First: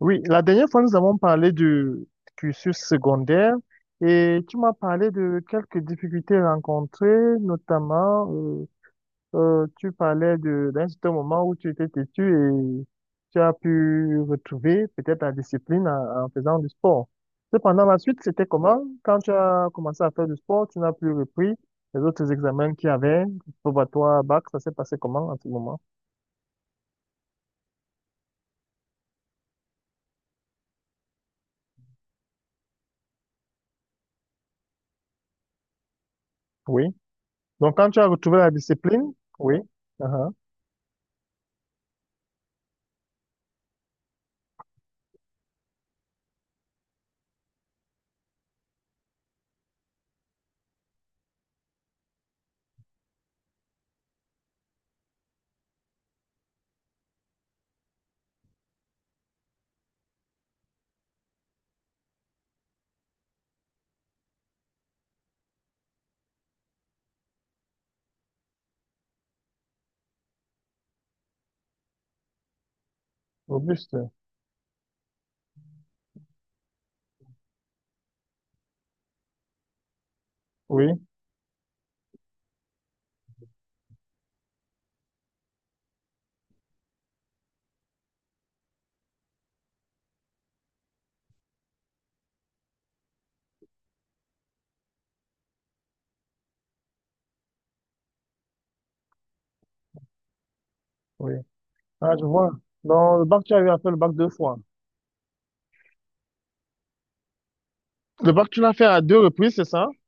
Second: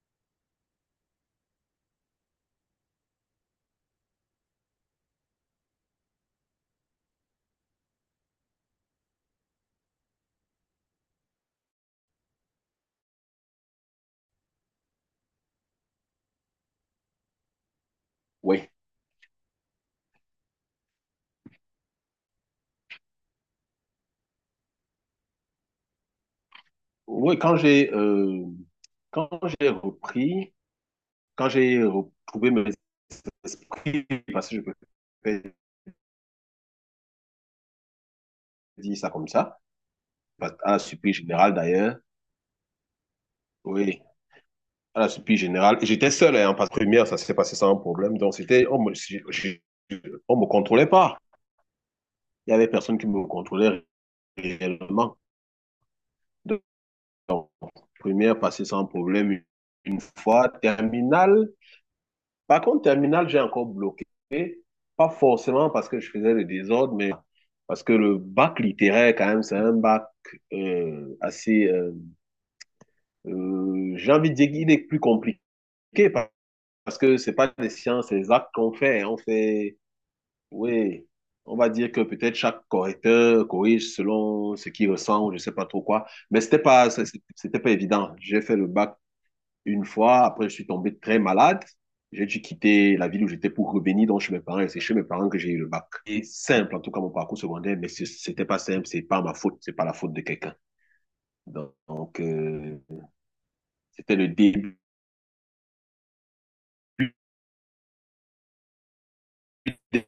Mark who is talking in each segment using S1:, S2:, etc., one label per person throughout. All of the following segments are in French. S1: Oui, la dernière fois, nous avons parlé du cursus secondaire et tu m'as parlé de quelques difficultés rencontrées, notamment, tu parlais d'un certain moment où tu étais têtu et tu as pu retrouver peut-être ta discipline en faisant du sport. Cependant, la suite, c'était
S2: Oui,
S1: comment? Quand tu as commencé à faire du sport, tu n'as plus repris les autres examens qu'il y avait, probatoire, bac, ça s'est passé comment en ce moment?
S2: oui, quand quand j'ai repris. Quand j'ai retrouvé mes esprits, parce que je peux
S1: Oui. Donc, quand tu as retrouvé la
S2: dire ça
S1: discipline,
S2: comme
S1: oui,
S2: ça,
S1: uh-huh,
S2: à la surprise générale d'ailleurs, oui, à la surprise générale, et j'étais seul hein, en passe première, ça s'est passé sans problème, donc c'était, on me, je- on me contrôlait pas, il y avait personne qui me contrôlait réellement. Donc, première passée sans problème, une fois, terminale, par contre, terminale, j'ai encore bloqué. Pas forcément parce que je faisais le désordre, mais parce que le bac littéraire, quand même, c'est un bac assez...
S1: Auguste.
S2: j'ai envie de dire qu'il est plus compliqué pa- parce que c'est pas des sciences exactes qu'on fait. On fait...
S1: Oui,
S2: Oui, on va dire que peut-être chaque correcteur corrige selon ce qu'il ressent ou je sais pas trop quoi. Mais c'était pas évident. J'ai fait le bac une fois, après, je suis tombé très malade. J'ai dû quitter la ville où j'étais pour revenir donc chez mes parents. Et c'est chez mes parents que j'ai eu le bac. C'est simple, en tout cas, mon parcours secondaire, mais c'était pas simple. C'est pas ma faute. C'est pas la faute de quelqu'un.
S1: oui. Ah,
S2: Donc,
S1: je vois.
S2: euh,
S1: Dans le bac, tu as eu à faire le bac
S2: c'était le
S1: deux fois.
S2: début.
S1: Le bac, tu l'as fait à deux reprises, c'est ça?
S2: des-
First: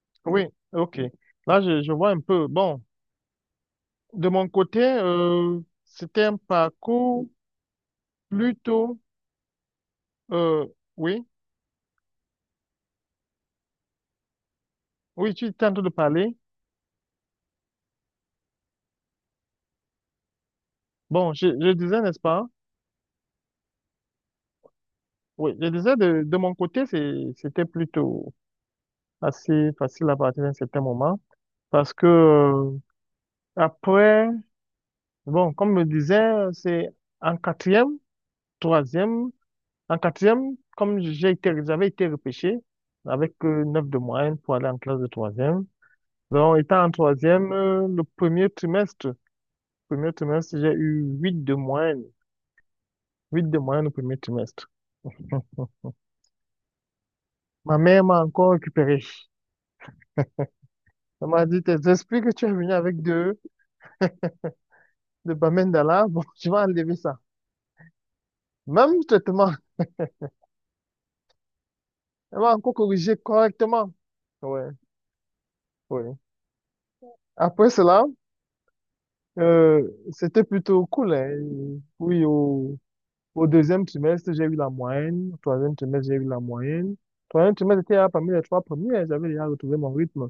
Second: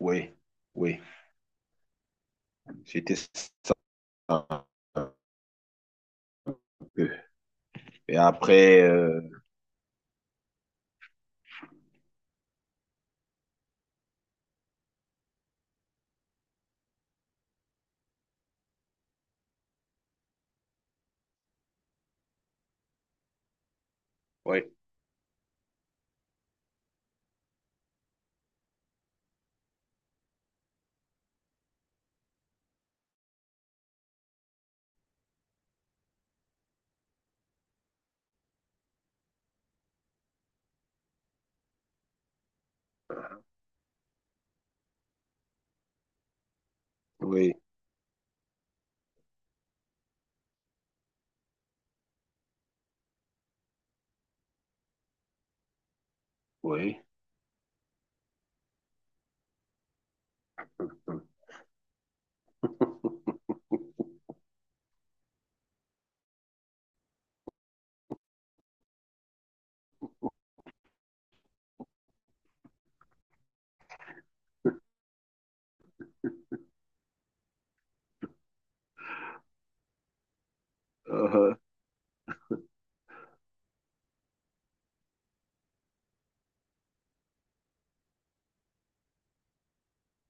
S2: Oui,
S1: Oui, ok.
S2: oui.
S1: Là, je vois un peu. Bon,
S2: C'était ça
S1: de mon
S2: un
S1: côté, c'était un
S2: peu.
S1: parcours
S2: Et après,
S1: plutôt... euh, oui, oui, tu étais en train de parler. Bon, je disais, n'est-ce pas?
S2: oui,
S1: Oui, je disais, de mon côté, c'était plutôt assez facile à partir d'un certain moment. Parce que après, bon, comme je le disais, c'est en quatrième, troisième. En quatrième, comme j'avais été repêché avec 9 de moyenne pour aller en classe de troisième. Donc, étant en troisième,
S2: oui,
S1: le premier trimestre, j'ai eu 8 de moyenne au premier trimestre.
S2: oui.
S1: Ma mère m'a encore récupéré. Elle m'a dit, tes esprits que tu es venu avec de Bamendala, bon, tu vas enlever ça. Même traitement, elle m'a encore corrigé correctement. Ouais, ouais. Après cela, c'était plutôt cool, hein.
S2: Euh,
S1: Oui, au- Au deuxième trimestre, j'ai eu la moyenne. Au troisième trimestre, j'ai eu la moyenne. Troisième trimestre, j'étais là parmi les trois premiers. J'avais déjà retrouvé mon rythme.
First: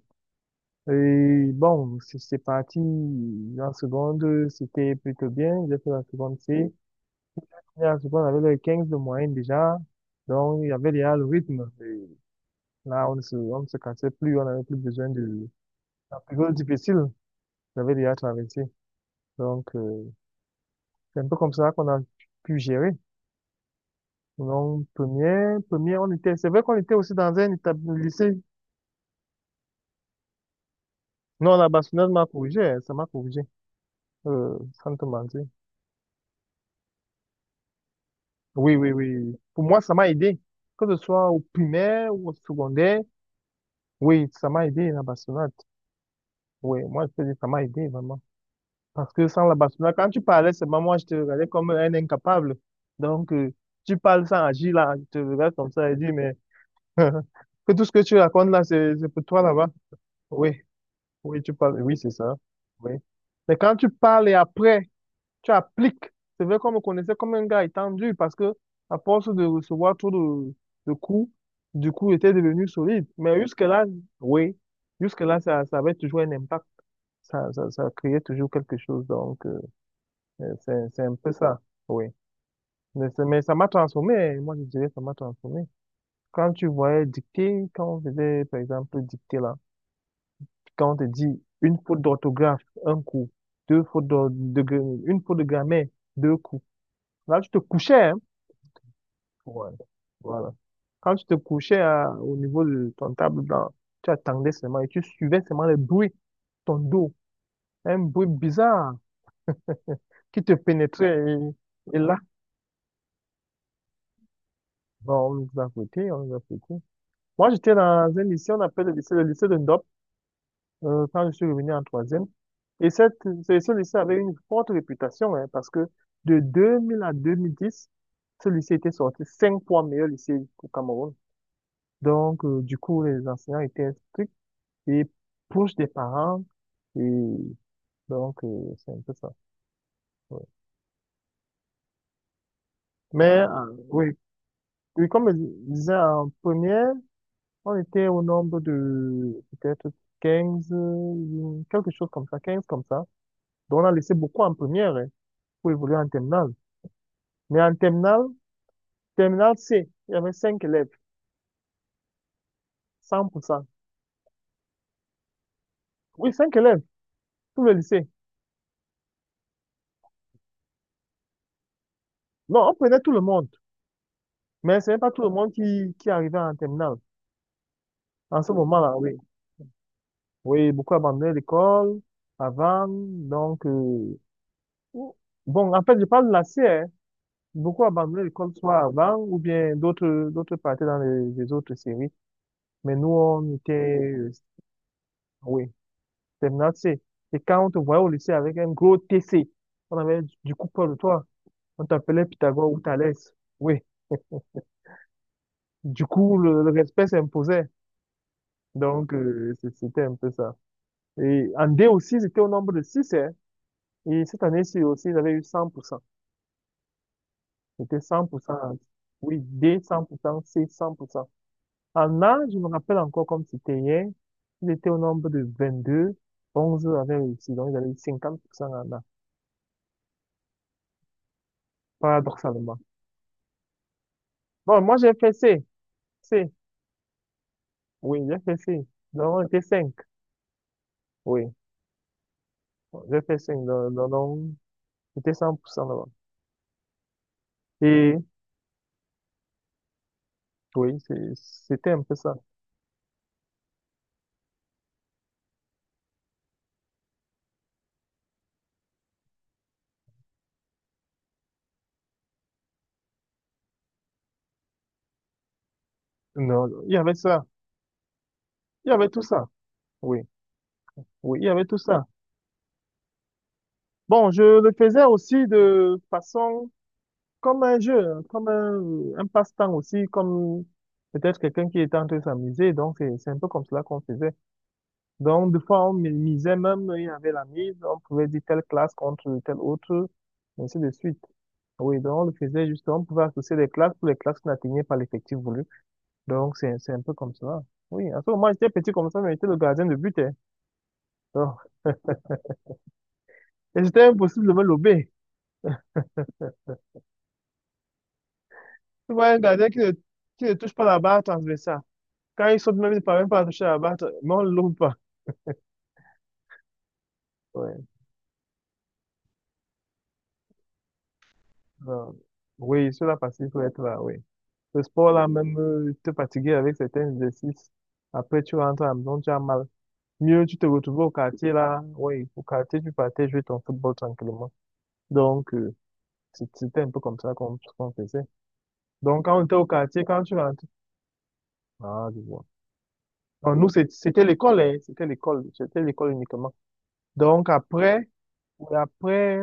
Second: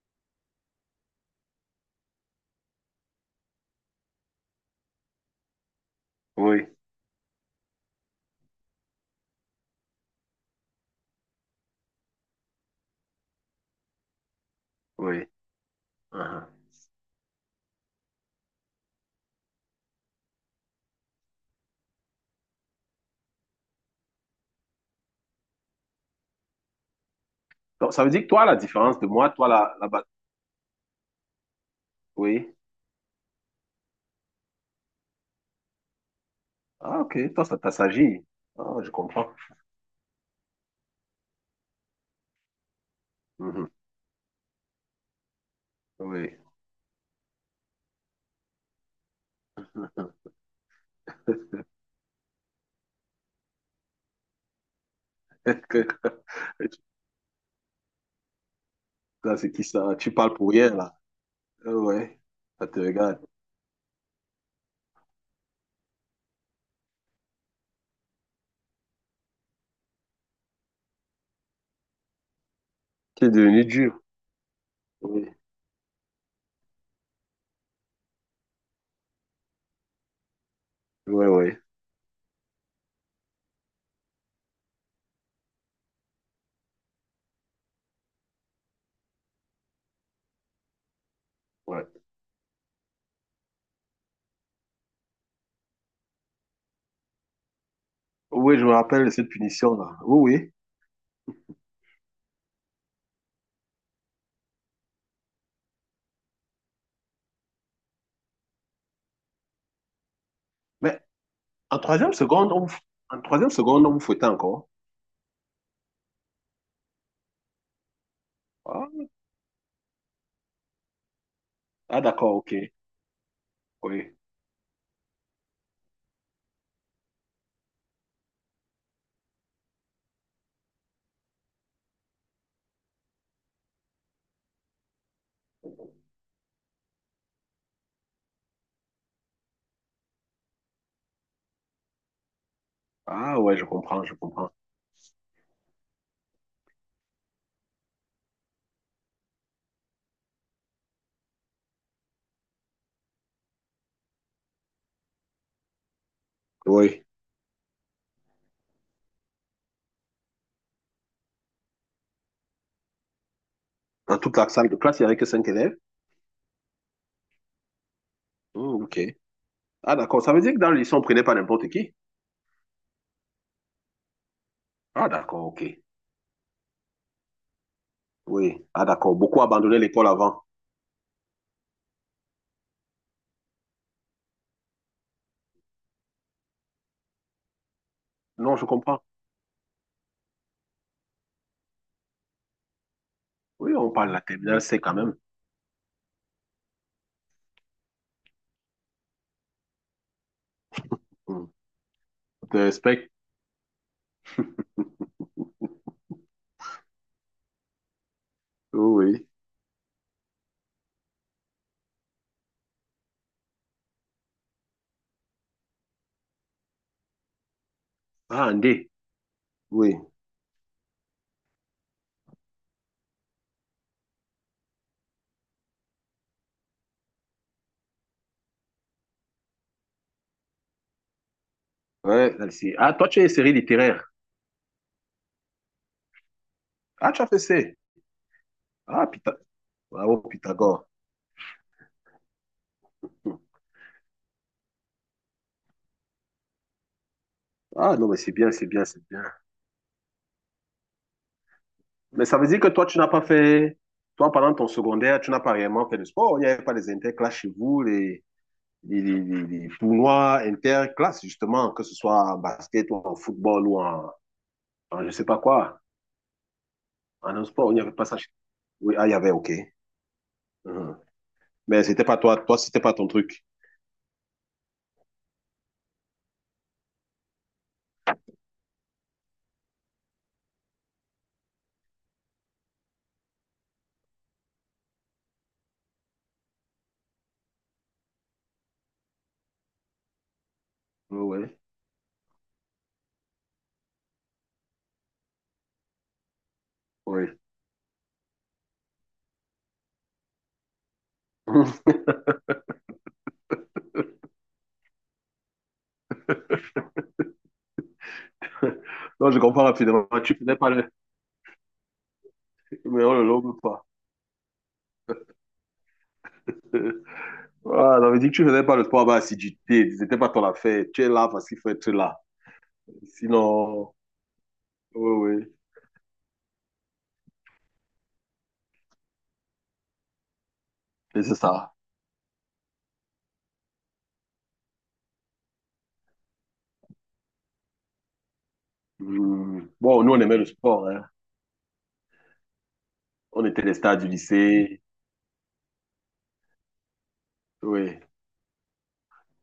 S1: Et bon, c'est parti. En seconde, c'était plutôt bien. J'ai fait la seconde
S2: oui,
S1: C. Et en seconde, on avait le 15 de moyenne déjà. Donc, il y avait déjà le rythme. Et là, on ne se cassait plus. On n'avait plus besoin
S2: oui.
S1: de la
S2: Uh-huh.
S1: période difficile. J'avais déjà traversé. Donc, c'est un peu comme ça qu'on a pu gérer. Non première, on était, c'est vrai qu'on était aussi dans un
S2: Donc,
S1: établissement
S2: ça veut dire que
S1: lycée.
S2: toi, la différence de moi, toi,
S1: Non, la bâtonneuse m'a
S2: oui.
S1: corrigé, hein, ça m'a corrigé, euh, sans te mentir.
S2: Ah, ok, toi, ça t'assagit.
S1: Oui,
S2: Ah, je
S1: oui, oui,
S2: comprends.
S1: oui. Pour moi, ça m'a aidé. Que ce soit au primaire ou au secondaire,
S2: Mhm.
S1: oui, ça m'a aidé, la bastonnade.
S2: Oui.
S1: Oui, moi, je te dis ça m'a aidé, vraiment. Parce que sans la bastonnade, quand tu parlais, seulement moi, je te regardais comme un incapable. Donc, tu parles sans agir, là, je te regarde comme ça et dis, mais, que tout ce que tu racontes, là, c'est pour
S2: Là,
S1: toi,
S2: c'est qui
S1: là-bas.
S2: ça? Tu parles pour
S1: Oui.
S2: rien, là.
S1: Oui, tu
S2: Ah
S1: parles, oui, c'est
S2: ouais,
S1: ça.
S2: ça te
S1: Oui.
S2: regarde.
S1: Mais quand tu parles et après, tu appliques, c'est vrai qu'on me connaissait comme un gars étendu parce que, à force de recevoir trop de coups, du coup, il était devenu solide.
S2: Tu es
S1: Mais
S2: devenu
S1: jusque-là,
S2: dur.
S1: oui,
S2: Oui,
S1: jusque-là, ça avait toujours un impact. Ça créait toujours quelque chose. Donc, c'est un
S2: oui,
S1: peu
S2: oui.
S1: ça. Oui. Mais ça m'a transformé. Moi, je dirais, ça m'a transformé. Quand tu voyais dicter, quand on faisait, par exemple, dicter là, quand on te dit une
S2: Ouais.
S1: faute d'orthographe, un coup, deux fautes d'or- de, gra- une faute de grammaire, deux coups. Là, tu te couchais, hein.
S2: Oui, je me rappelle de cette
S1: Ouais.
S2: punition-là. Oui,
S1: Voilà.
S2: oui.
S1: Quand tu te au niveau de ton table blanc, tu attendais seulement et tu suivais seulement le bruit, ton dos, un bruit bizarre qui te
S2: Mais
S1: pénétrait.
S2: en
S1: Et
S2: troisième
S1: là,
S2: seconde, on vous... en troisième seconde, on vous fouettait encore.
S1: bon, on nous a foutus. Moi, j'étais dans un lycée, on appelle
S2: Ah,
S1: le lycée de Ndom. Quand je suis revenu en
S2: ah,
S1: troisième.
S2: d'accord, ok.
S1: Et ce ce lycée
S2: Oui.
S1: avait une forte réputation, hein, parce que de 2000 à 2010, ce lycée était sorti cinq fois meilleur lycée au Cameroun. Donc, du coup, les enseignants étaient stricts et proches des parents. Et donc, c'est un peu ça, ouais. Mais,
S2: Ah ouais, je comprends, je
S1: oui,
S2: comprends.
S1: oui, comme je disais, en première, on était au nombre de peut-être 15 quelque chose comme ça, 15 comme ça. Donc, on a laissé beaucoup en première, hein, pour évoluer en terminale.
S2: Oui.
S1: Mais en terminale, terminale C, il y avait cinq élèves, 100%.
S2: Dans toute la salle de classe, il n'y avait que cinq élèves.
S1: Oui, cinq élèves, tout le lycée.
S2: Hmm, ok. Ah d'accord, ça veut dire que dans le lycée, on ne prenait pas n'importe qui.
S1: Non, on prenait tout le monde, mais ce n'est
S2: Ah
S1: pas tout le
S2: d'accord,
S1: monde
S2: ok.
S1: qui arrivait en terminale. En ce
S2: Oui. Ah,
S1: moment-là, oui.
S2: d'accord. Beaucoup abandonné l'école avant.
S1: Oui, beaucoup abandonnaient l'école avant, donc... bon, en fait, je parle de la C, hein. Beaucoup abandonnaient l'école
S2: Non, je
S1: soit
S2: comprends.
S1: avant ou bien d'autres partaient dans les autres séries. Mais nous, on était,
S2: Oui, on parle de la terminale C quand même.
S1: oui, terminale C. Et quand on te voyait au lycée avec un gros TC, on avait du coup peur de toi.
S2: Hmm.
S1: On t'appelait
S2: Je te
S1: Pythagore ou
S2: respecte.
S1: Thalès. Oui. Du coup, le respect s'imposait.
S2: Oui.
S1: Donc,
S2: Oui.
S1: c'était un peu ça. Et en D aussi, c'était au nombre de 6, hein. Et cette année-ci aussi, ils avaient eu cent pour cent. C'était 100%.
S2: Ah, un
S1: en-
S2: D.
S1: Oui, D,
S2: Oui.
S1: cent pour cent, C, cent pour cent. En A, je me rappelle encore comme c'était hier. Ils étaient au nombre de 22, 11 avaient réussi. Donc, ils avaient eu 50% en A.
S2: Ouais, là, ici.
S1: Paradoxalement.
S2: Ah, toi, tu es série littéraire.
S1: Bon, moi, j'ai fait C. C.
S2: Ah, tu as fait C.
S1: Oui, j'ai fait C.
S2: Ah,
S1: Donc,
S2: Pytha...
S1: on était 5.
S2: Bravo, Pythagore.
S1: Oui. J'ai
S2: Hmm.
S1: fait cinq, donc j'étais 100% là-bas.
S2: Ah, non, mais
S1: Et
S2: c'est bien, c'est bien, c'est bien.
S1: oui, c'était un peu
S2: Mais
S1: ça.
S2: ça veut dire que toi, tu n'as pas fait. Toi, pendant ton secondaire, tu n'as pas réellement fait de sport. Il n'y avait pas les interclasses chez vous, les tournois interclasses, justement, que ce soit en basket ou en football ou en je sais pas quoi.
S1: Non, il y avait
S2: En
S1: ça.
S2: un sport, il n'y avait pas ça.
S1: Il y
S2: Oui, ah,
S1: avait
S2: il y
S1: tout
S2: avait, ok.
S1: ça. Oui,
S2: Mhm.
S1: oui, il y avait tout
S2: Mais c'était
S1: ça.
S2: pas toi, toi, c'était pas ton truc.
S1: Bon, je le faisais aussi de façon comme un jeu, hein, comme un passe-temps aussi, comme peut-être quelqu'un qui était en train de s'amuser. Donc, c'est un peu comme cela qu'on faisait. Donc, des fois, misait même, il y avait la mise, on pouvait dire telle classe contre telle autre, et ainsi de suite.
S2: Oui,
S1: Oui, donc on le faisait justement, on pouvait associer les classes pour les classes qui n'atteignaient pas l'effectif voulu. Donc, c'est un peu
S2: oui. Oui.
S1: comme ça. Oui, en ce moment j'étais petit comme ça, mais j'étais le gardien de but, hein. Donc, et c'était impossible de me lober. Tu vois,
S2: Non,
S1: un
S2: je comprends
S1: gardien
S2: rapidement. Ah, tu
S1: qui ne
S2: faisais pas
S1: touche pas
S2: le.
S1: la barre transversale. Quand il saute, même, il ne
S2: Mais on le
S1: parvient pas à
S2: lobe
S1: toucher la
S2: pas.
S1: barre, mais on ne le lobe pas. Ouais.
S2: Ah, j'avais dit que tu faisais pas le sport avec assiduité. C'était pas ton affaire. Tu es là parce qu'il faut être là.
S1: Donc, oui, sur la partie, il faut être
S2: Sinon,
S1: là, oui. Ce
S2: oui,
S1: sport-là,
S2: oui.
S1: même, te fatiguer avec certains exercices. Après, tu rentres à la maison, tu as mal. Mieux, tu te retrouves au
S2: Et c'est
S1: quartier,
S2: ça.
S1: là. Oui, au quartier, tu partais jouer ton football tranquillement. Donc, c'était un peu comme ça qu'on faisait. Donc, quand on était au
S2: Mhm. Bon,
S1: quartier,
S2: nous, on
S1: quand tu
S2: aimait le
S1: rentrais,
S2: sport, hein.
S1: ah, je vois.
S2: On
S1: Non,
S2: était
S1: nous,
S2: les stars du
S1: c'était l'école, hein.
S2: lycée.
S1: C'était l'école. C'était l'école uniquement. Donc,
S2: Oui,
S1: après, ouais, après,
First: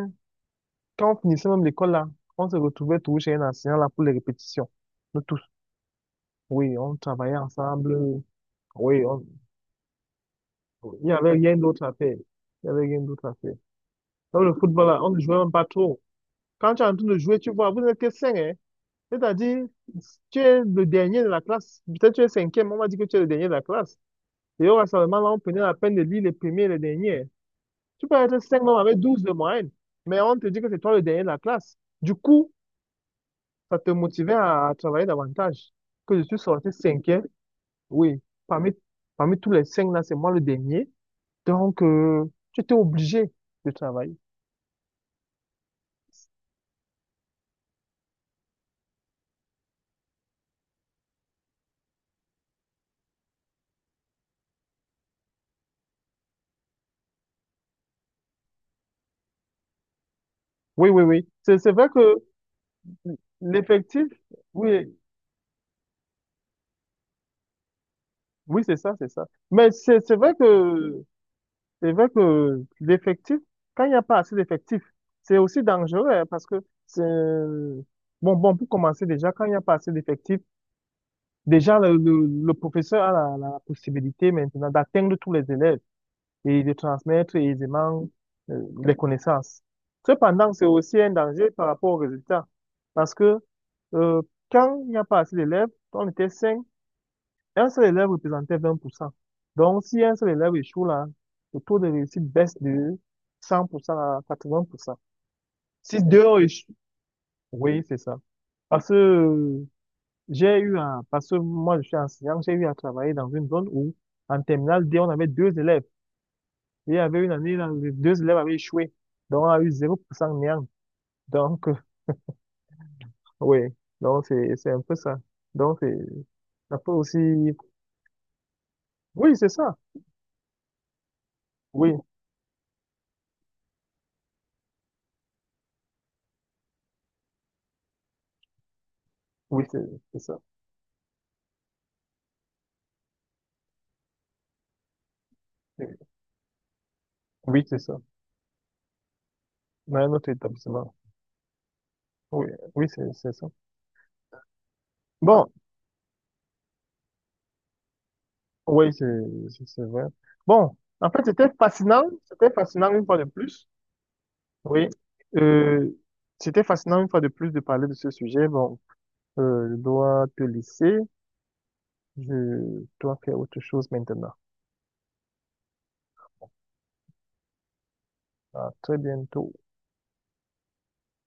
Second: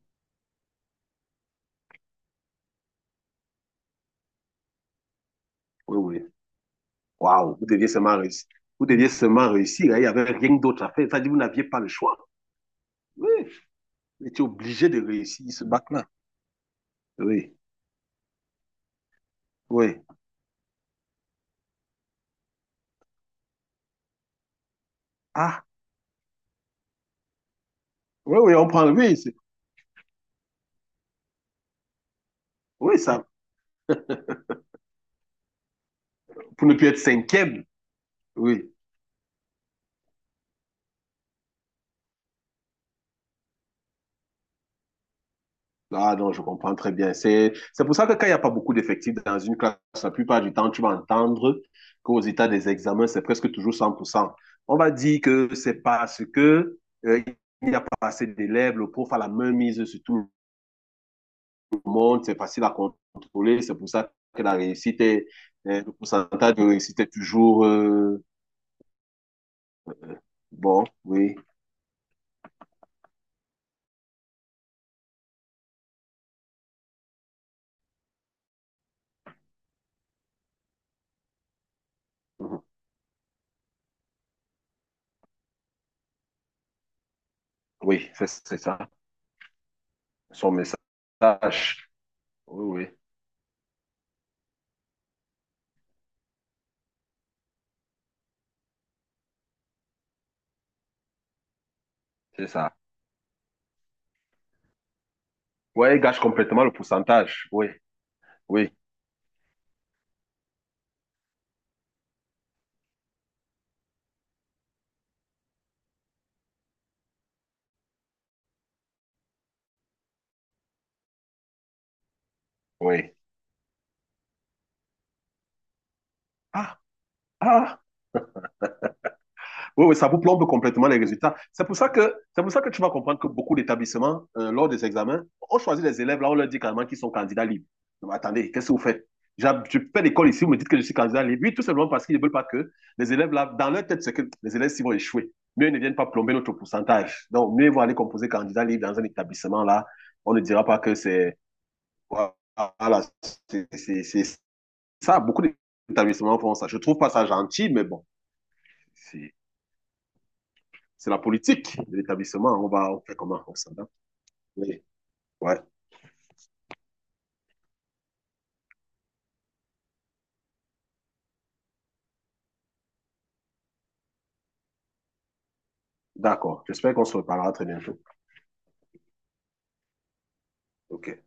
S1: quand on finissait même l'école, là, on se retrouvait tous chez un enseignant, là, pour les répétitions. Nous tous.
S2: oui, oui.
S1: Oui, on travaillait
S2: Waouh, vous deviez seulement
S1: ensemble.
S2: réussir. Vous
S1: Oui,
S2: deviez seulement réussir, hein. Il n'y avait rien d'autre à
S1: il
S2: faire.
S1: n'y
S2: Ça dit,
S1: avait
S2: vous
S1: rien
S2: n'aviez pas
S1: d'autre
S2: le
S1: à
S2: choix.
S1: faire. Il n'y avait rien d'autre
S2: Oui.
S1: à faire.
S2: Il
S1: Dans
S2: était
S1: le football,
S2: obligé
S1: là,
S2: de
S1: on ne jouait
S2: réussir
S1: même
S2: ce
S1: pas trop.
S2: bac-là.
S1: Quand tu es en train de jouer, tu
S2: Oui.
S1: vois, vous n'êtes que cinq, hein. C'est-à-dire,
S2: Oui.
S1: tu es le dernier de la classe. Peut-être tu es cinquième, on m'a dit que tu es le dernier de la classe. Et on va seulement, là, on prenait
S2: Ah,
S1: la peine de lire les premiers et les derniers. Tu peux
S2: oui,
S1: être
S2: oui,
S1: cinq
S2: on
S1: membres
S2: prend.
S1: avec
S2: Oui,
S1: 12 de moyenne, mais on te dit que c'est toi le dernier de la classe. Du coup,
S2: oui, ça,
S1: ça te motivait à travailler davantage. Que je suis
S2: pour
S1: sorti
S2: ne plus être
S1: cinquième,
S2: cinquième.
S1: oui,
S2: Oui.
S1: parmi, parmi tous les cinq là, c'est moi le dernier. Donc, tu étais obligé de travailler.
S2: Ah non, je comprends très bien. C'est pour ça que quand il n'y a pas beaucoup d'effectifs dans une classe, la plupart du temps, tu vas entendre qu'aux états des examens, c'est presque toujours 100%. On va dire que c'est parce que, euh, il n'y a pas assez d'élèves, le prof a la main mise sur tout
S1: Oui, oui, oui. C'est
S2: le
S1: vrai que
S2: monde, c'est facile à contrôler, c'est pour
S1: l'effectif,
S2: ça que la
S1: oui,
S2: réussite est, le pourcentage de réussite est toujours,
S1: oui, c'est ça. Mais c'est vrai
S2: bon,
S1: que
S2: oui.
S1: c'est vrai que l'effectif, quand il n'y a pas assez d'effectifs, c'est aussi dangereux hein, parce que c'est... bon, pour commencer déjà, quand il n'y a pas assez d'effectifs, déjà le
S2: Mhm.
S1: professeur a la possibilité maintenant d'atteindre tous les élèves et de transmettre aisément
S2: Oui, c'est ça.
S1: les connaissances.
S2: Son
S1: Cependant, c'est aussi un danger par
S2: message.
S1: rapport aux résultats
S2: Oui, oui,
S1: parce que euh, quand il n'y a pas assez d'élèves, on était cinq, un seul élève représentait 20%. Donc, si un seul élève échoue là, le taux de réussite
S2: c'est
S1: baisse
S2: ça.
S1: de 100% à 80%.
S2: Oui, il
S1: Si
S2: gâche
S1: deux ont
S2: complètement le
S1: échoué,
S2: pourcentage. Oui,
S1: oui, c'est ça.
S2: oui,
S1: Parce que j'ai eu un, parce que moi je suis enseignant, j'ai eu à travailler dans une zone où, en terminale D, on avait deux élèves. Et il y avait une année, là, les deux élèves avaient échoué. Donc, on a eu 0% néant. Donc,
S2: oui.
S1: oui. Donc, c'est un peu ça. Donc, ça
S2: Ah,
S1: peut aussi,
S2: ah.
S1: oui, c'est ça.
S2: Oui, oui, ça vous plombe complètement les résultats.
S1: Oui,
S2: C'est pour ça que tu vas comprendre que beaucoup d'établissements, lors des examens, on choisit les élèves, là, on leur dit carrément qu'ils sont candidats libres. Non, mais attendez, qu'est-ce que vous faites?
S1: oui, c'est
S2: Je fais
S1: c'est
S2: l'école
S1: ça.
S2: ici, vous me dites que je suis candidat libre. Oui, tout simplement parce qu'ils ne veulent pas que les élèves, là, dans leur tête, c'est que les élèves, s'ils vont échouer, mieux ils ne viennent pas plomber notre pourcentage. Donc,
S1: Oui,
S2: mieux ils
S1: c'est
S2: vont aller
S1: ça.
S2: composer candidat libre dans un établissement, là,
S1: Ouais, notre
S2: on ne dira pas
S1: établissement.
S2: que c'est. Voilà,
S1: Oui, oui, c'est ça.
S2: c'est ça. Beaucoup
S1: Bon,
S2: d'établissements font ça. Je ne trouve pas ça gentil, mais bon,
S1: oui, c'est
S2: c'est
S1: c'est- c'est vrai. Bon, en
S2: c'est la
S1: fait, c'était
S2: politique de
S1: fascinant. C'était
S2: l'établissement. On
S1: fascinant
S2: va, on
S1: une
S2: fait
S1: fois de
S2: comment? On
S1: plus.
S2: s'adapte. Oui.
S1: Oui.
S2: Ouais.
S1: Euh, c'était fascinant une fois de plus de parler de ce sujet. Bon, je dois te laisser. Je dois faire autre chose maintenant.
S2: D'accord. J'espère qu'on se reparlera très bientôt.
S1: À très bientôt.
S2: OK.